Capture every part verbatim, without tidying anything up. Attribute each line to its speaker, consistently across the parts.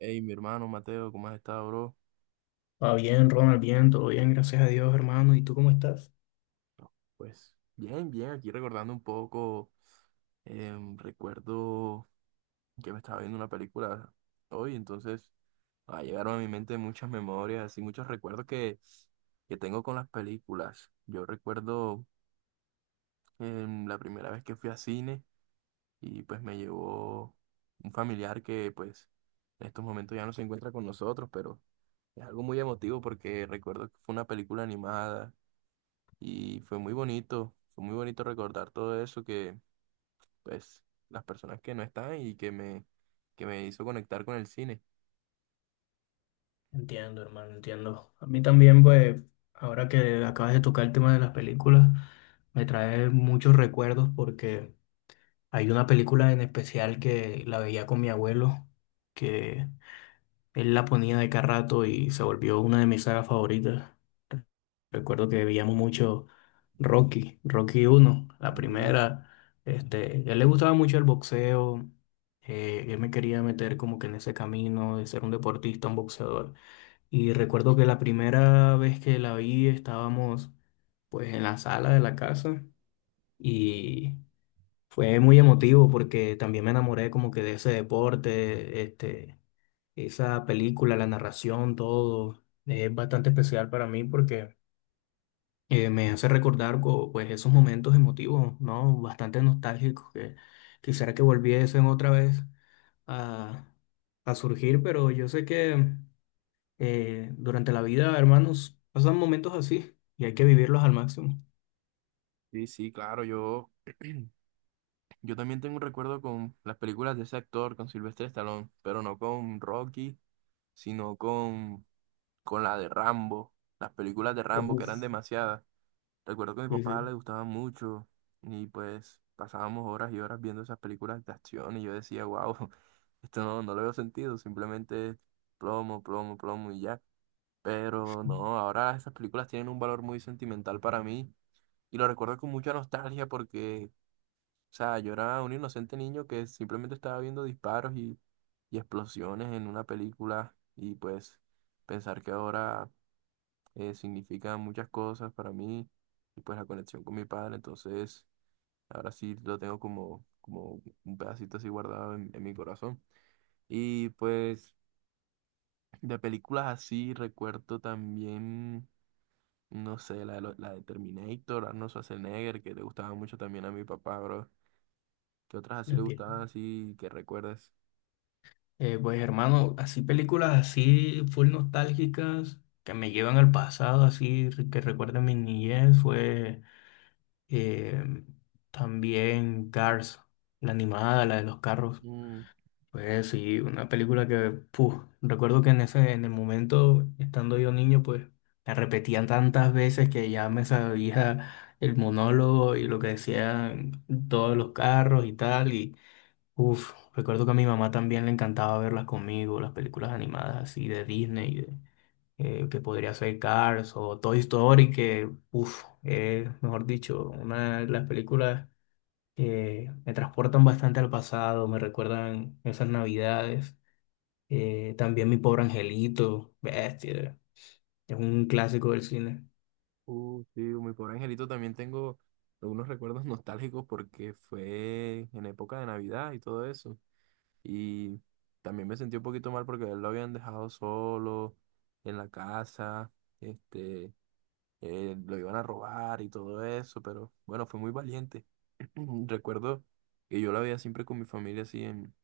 Speaker 1: Hey, mi hermano Mateo, ¿cómo has estado, bro?
Speaker 2: Va bien, Ronald, bien, todo bien, gracias a Dios, hermano. ¿Y tú cómo estás?
Speaker 1: Pues bien, bien, aquí recordando un poco. Em, recuerdo que me estaba viendo una película hoy, entonces ah, llegaron a mi mente muchas memorias y muchos recuerdos que, que tengo con las películas. Yo recuerdo, em, la primera vez que fui a cine, y pues me llevó un familiar que, pues, en estos momentos ya no se encuentra con nosotros, pero es algo muy emotivo porque recuerdo que fue una película animada. Y fue muy bonito, fue muy bonito recordar todo eso, que, pues, las personas que no están y que me, que me hizo conectar con el cine.
Speaker 2: Entiendo, hermano, entiendo. A mí también, pues, ahora que acabas de tocar el tema de las películas, me trae muchos recuerdos porque hay una película en especial que la veía con mi abuelo, que él la ponía de cada rato y se volvió una de mis sagas favoritas. Recuerdo que veíamos mucho Rocky, Rocky uno, la
Speaker 1: Uh,
Speaker 2: primera. Este, a él le gustaba mucho el boxeo. Eh, él me quería meter como que en ese camino de ser un deportista, un boxeador. Y recuerdo que la primera vez que la vi estábamos pues en la sala de la casa y fue muy emotivo porque también me enamoré como que de ese deporte, este esa película, la narración, todo es bastante especial para mí porque eh, me hace recordar co- pues, esos momentos emotivos, ¿no? Bastante nostálgicos que quisiera que volviesen otra vez a, a surgir, pero yo sé que eh, durante la vida, hermanos, pasan momentos así y hay que vivirlos al máximo.
Speaker 1: Sí, sí, claro, yo, yo también tengo un recuerdo con las películas de ese actor, con Sylvester Stallone, pero no con Rocky, sino con, con la de Rambo, las películas de Rambo que eran
Speaker 2: Uf,
Speaker 1: demasiadas. Recuerdo que a mi
Speaker 2: sí, sí,
Speaker 1: papá le gustaba mucho, y pues pasábamos horas y horas viendo esas películas de acción y yo decía, wow, esto no, no le veo sentido, simplemente plomo, plomo, plomo y ya. Pero no, ahora esas películas tienen un valor muy sentimental para mí y lo recuerdo con mucha nostalgia porque, o sea, yo era un inocente niño que simplemente estaba viendo disparos y, y explosiones en una película, y pues pensar que ahora eh, significa muchas cosas para mí, y pues la conexión con mi padre. Entonces ahora sí lo tengo como, como un pedacito así guardado en, en mi corazón. Y pues de películas así recuerdo también, no sé, la de, lo- la de Terminator, Arnold Schwarzenegger, que le gustaba mucho también a mi papá, bro. ¿Qué otras así le
Speaker 2: entiendo.
Speaker 1: gustaban así que recuerdes?
Speaker 2: Eh, pues hermano, así películas así full nostálgicas que me llevan al pasado, así re- que recuerden mi niñez, fue eh, también Cars, la animada, la de los carros.
Speaker 1: Mm,
Speaker 2: Pues sí, una película que, puf, recuerdo que en ese, en el momento, estando yo niño, pues la repetían tantas veces que ya me sabía el monólogo y lo que decían todos los carros y tal. Uf, recuerdo que a mi mamá también le encantaba verlas conmigo, las películas animadas así de Disney, de- eh, que podría ser Cars o Toy Story, que, uf, es, mejor dicho, una de las películas que me transportan bastante al pasado, me recuerdan esas navidades. Eh, también Mi Pobre Angelito, bestia, es un clásico del cine.
Speaker 1: uh, sí, mi pobre angelito también tengo algunos recuerdos nostálgicos porque fue en época de Navidad y todo eso. Y también me sentí un poquito mal porque a él lo habían dejado solo en la casa, este, eh, lo iban a robar y todo eso, pero bueno, fue muy valiente. Recuerdo que yo la veía siempre con mi familia así en,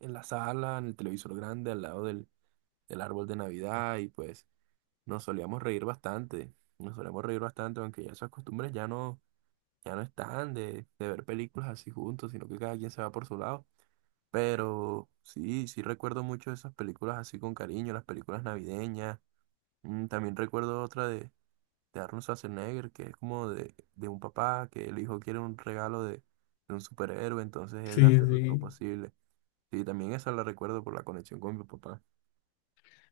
Speaker 1: en la sala, en el televisor grande, al lado del, del árbol de Navidad, y pues nos solíamos reír bastante, nos solíamos reír bastante, aunque ya esas costumbres ya no, ya no están de, de ver películas así juntos, sino que cada quien se va por su lado. Pero sí, sí recuerdo mucho esas películas así con cariño, las películas navideñas. Mm, también recuerdo otra de, de Arnold Schwarzenegger, que es como de, de un papá que el hijo quiere un regalo de, de un superhéroe, entonces él
Speaker 2: Sí,
Speaker 1: hace lo lo
Speaker 2: sí.
Speaker 1: posible. Sí, también esa la recuerdo por la conexión con mi papá.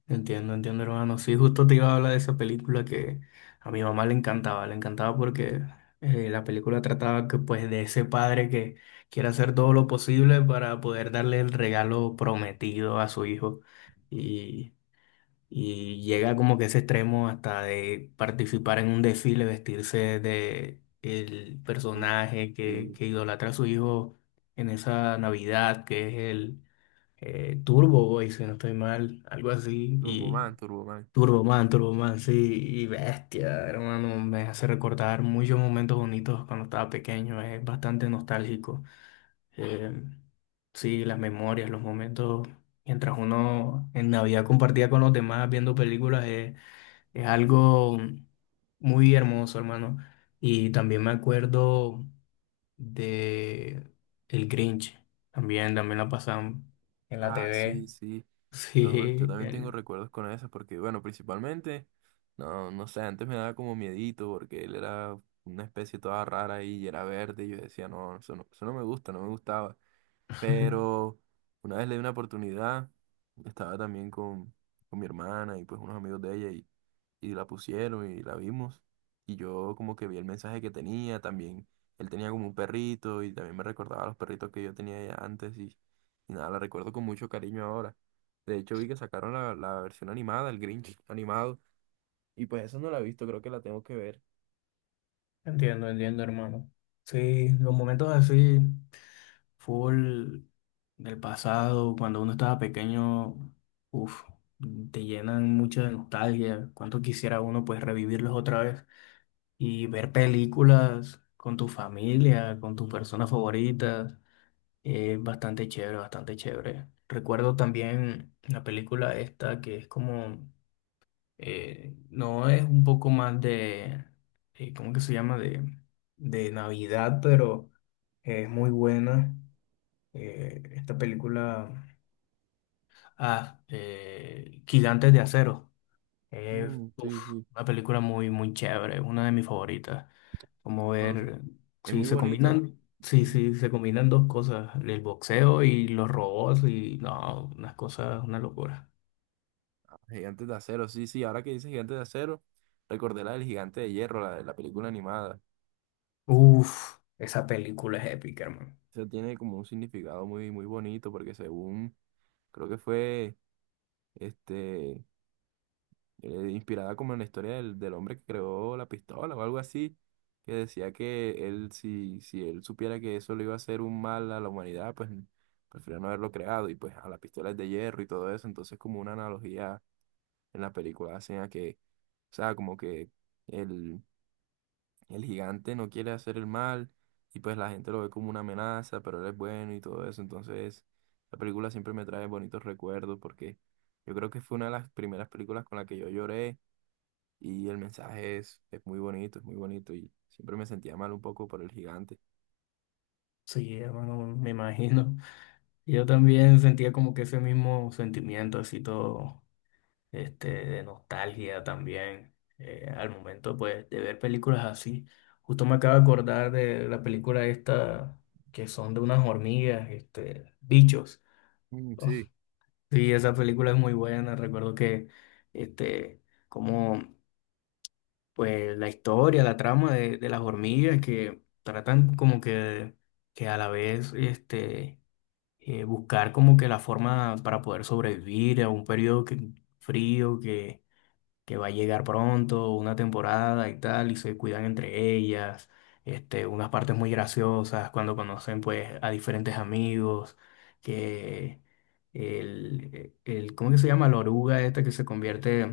Speaker 2: Entiendo, entiendo, hermano. Sí, justo te iba a hablar de esa película que a mi mamá le encantaba, le encantaba porque eh, la película trataba que, pues, de ese padre que quiere hacer todo lo posible para poder darle el regalo prometido a su hijo y, y llega como que a ese extremo hasta de participar en un desfile, vestirse de el
Speaker 1: Uh,
Speaker 2: personaje que,
Speaker 1: sí,
Speaker 2: que idolatra a su hijo en esa Navidad que es el eh, Turbo Boy, si no estoy mal, algo así. Y
Speaker 1: Turboman, Turboman.
Speaker 2: Turboman, Turboman, sí, y bestia, hermano, me hace recordar muchos momentos bonitos cuando estaba pequeño, es bastante nostálgico. Eh, sí, las memorias, los momentos, mientras uno en Navidad compartía con los demás viendo películas, es es algo muy hermoso, hermano. Y también me acuerdo de El Grinch, también, también la pasaban en la
Speaker 1: Ah, sí,
Speaker 2: T V.
Speaker 1: sí. Yo, yo
Speaker 2: Sí,
Speaker 1: también tengo
Speaker 2: el.
Speaker 1: recuerdos con esas porque, bueno, principalmente, no, no sé, antes me daba como miedito porque él era una especie toda rara ahí y era verde y yo decía, no, eso no, eso no me gusta, no me gustaba. Pero una vez le di una oportunidad, estaba también con, con mi hermana y pues unos amigos de ella, y, y la pusieron y la vimos. Y yo como que vi el mensaje que tenía también. Él tenía como un perrito y también me recordaba a los perritos que yo tenía ya antes, y, y nada, la recuerdo con mucho cariño ahora. De hecho vi que sacaron la, la versión animada, el Grinch animado. Y pues esa no la he visto, creo que la tengo que ver.
Speaker 2: Entiendo, entiendo, hermano. Sí, los momentos así, full del pasado, cuando uno estaba pequeño, uff, te llenan mucha de nostalgia. Cuánto quisiera uno pues revivirlos otra vez y ver películas con tu familia, con tus personas favoritas, es bastante chévere, bastante chévere. Recuerdo también la película esta que es como eh, no es un poco más de, eh, ¿cómo que se llama? De, de Navidad, pero es muy buena. Eh, esta película, ah, eh, Gigantes de Acero. Es
Speaker 1: Mm, sí,
Speaker 2: uf,
Speaker 1: sí.
Speaker 2: una película muy, muy chévere, una de mis favoritas. Como
Speaker 1: No, o sea,
Speaker 2: ver
Speaker 1: es
Speaker 2: si
Speaker 1: muy
Speaker 2: se
Speaker 1: bonito.
Speaker 2: combinan, si, si se combinan dos cosas, el boxeo y los robots, y no, unas cosas, una locura.
Speaker 1: Gigantes de acero, sí, sí, ahora que dices gigantes de acero, recordé la del gigante de hierro, la de la película animada.
Speaker 2: Uf, esa película es épica, hermano.
Speaker 1: Eso tiene como un significado muy, muy bonito porque, según, creo que fue, este, eh, inspirada como en la historia del, del hombre que creó la pistola o algo así, que decía que él, si, si él supiera que eso le iba a hacer un mal a la humanidad, pues prefiero no haberlo creado, y pues a la pistola es de hierro y todo eso, entonces como una analogía en la película hacen a que, o sea, como que... El, El gigante no quiere hacer el mal, y pues la gente lo ve como una amenaza, pero él es bueno y todo eso. Entonces, la película siempre me trae bonitos recuerdos porque yo creo que fue una de las primeras películas con la que yo lloré, y el mensaje es, es muy bonito, es muy bonito, y siempre me sentía mal un poco por el gigante.
Speaker 2: Sí, hermano, me imagino. Yo también sentía como que ese mismo sentimiento, así todo, este, de nostalgia también, eh, al momento, pues, de ver películas así. Justo me acabo de acordar de la película esta, que son de unas hormigas, este, bichos.
Speaker 1: Mm,
Speaker 2: Oh,
Speaker 1: sí.
Speaker 2: sí, esa película es muy buena. Recuerdo que, este, como, pues, la historia, la trama de, de las hormigas que tratan como que, que a la vez, este eh, buscar como que la forma para poder sobrevivir a un periodo que- frío que, que va a llegar pronto, una temporada y tal, y se cuidan entre ellas, este, unas partes muy graciosas cuando conocen pues a diferentes amigos, que el, el ¿cómo que se llama? La oruga esta que se convierte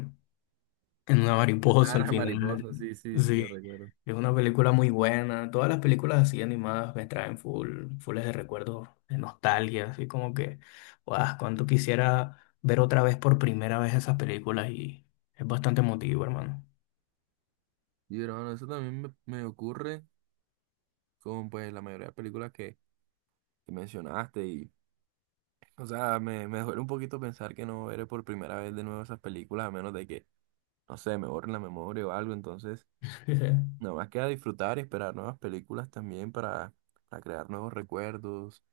Speaker 2: en una
Speaker 1: Ah,
Speaker 2: mariposa al
Speaker 1: la
Speaker 2: final.
Speaker 1: mariposa, sí, sí, sí, lo
Speaker 2: Sí,
Speaker 1: recuerdo.
Speaker 2: es una película muy buena. Todas las películas así animadas me traen full, fulles de recuerdos, de nostalgia, así como que, guau, cuánto quisiera ver otra vez por primera vez esas películas y es bastante emotivo, hermano.
Speaker 1: Y bueno, eso también me, me ocurre con pues la mayoría de películas que, que mencionaste y, o sea, me, me duele un poquito pensar que no veré por primera vez de nuevo esas películas, a menos de que, no sé, me borren la memoria o algo. Entonces, nada más queda disfrutar y esperar nuevas películas también para, para crear nuevos recuerdos,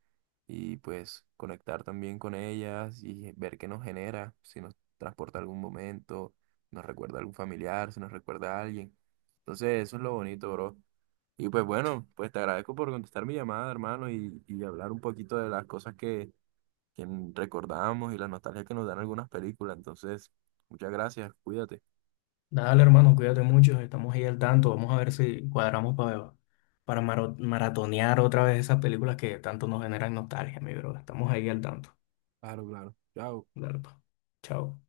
Speaker 1: y pues conectar también con ellas y ver qué nos genera, si nos transporta a algún momento, si nos recuerda a algún familiar, si nos recuerda a alguien. Entonces, eso es lo bonito, bro. Y pues bueno, pues te agradezco por contestar mi llamada, hermano, y, y hablar un poquito de las cosas que recordamos y la nostalgia que nos dan algunas películas. Entonces, muchas gracias, cuídate.
Speaker 2: Dale, hermano, cuídate mucho, estamos ahí al tanto. Vamos a ver si cuadramos para, para maro- maratonear otra vez esas películas que tanto nos generan nostalgia, mi bro. Estamos ahí al tanto.
Speaker 1: Claro, claro. Chao.
Speaker 2: Dale, pa. Chao.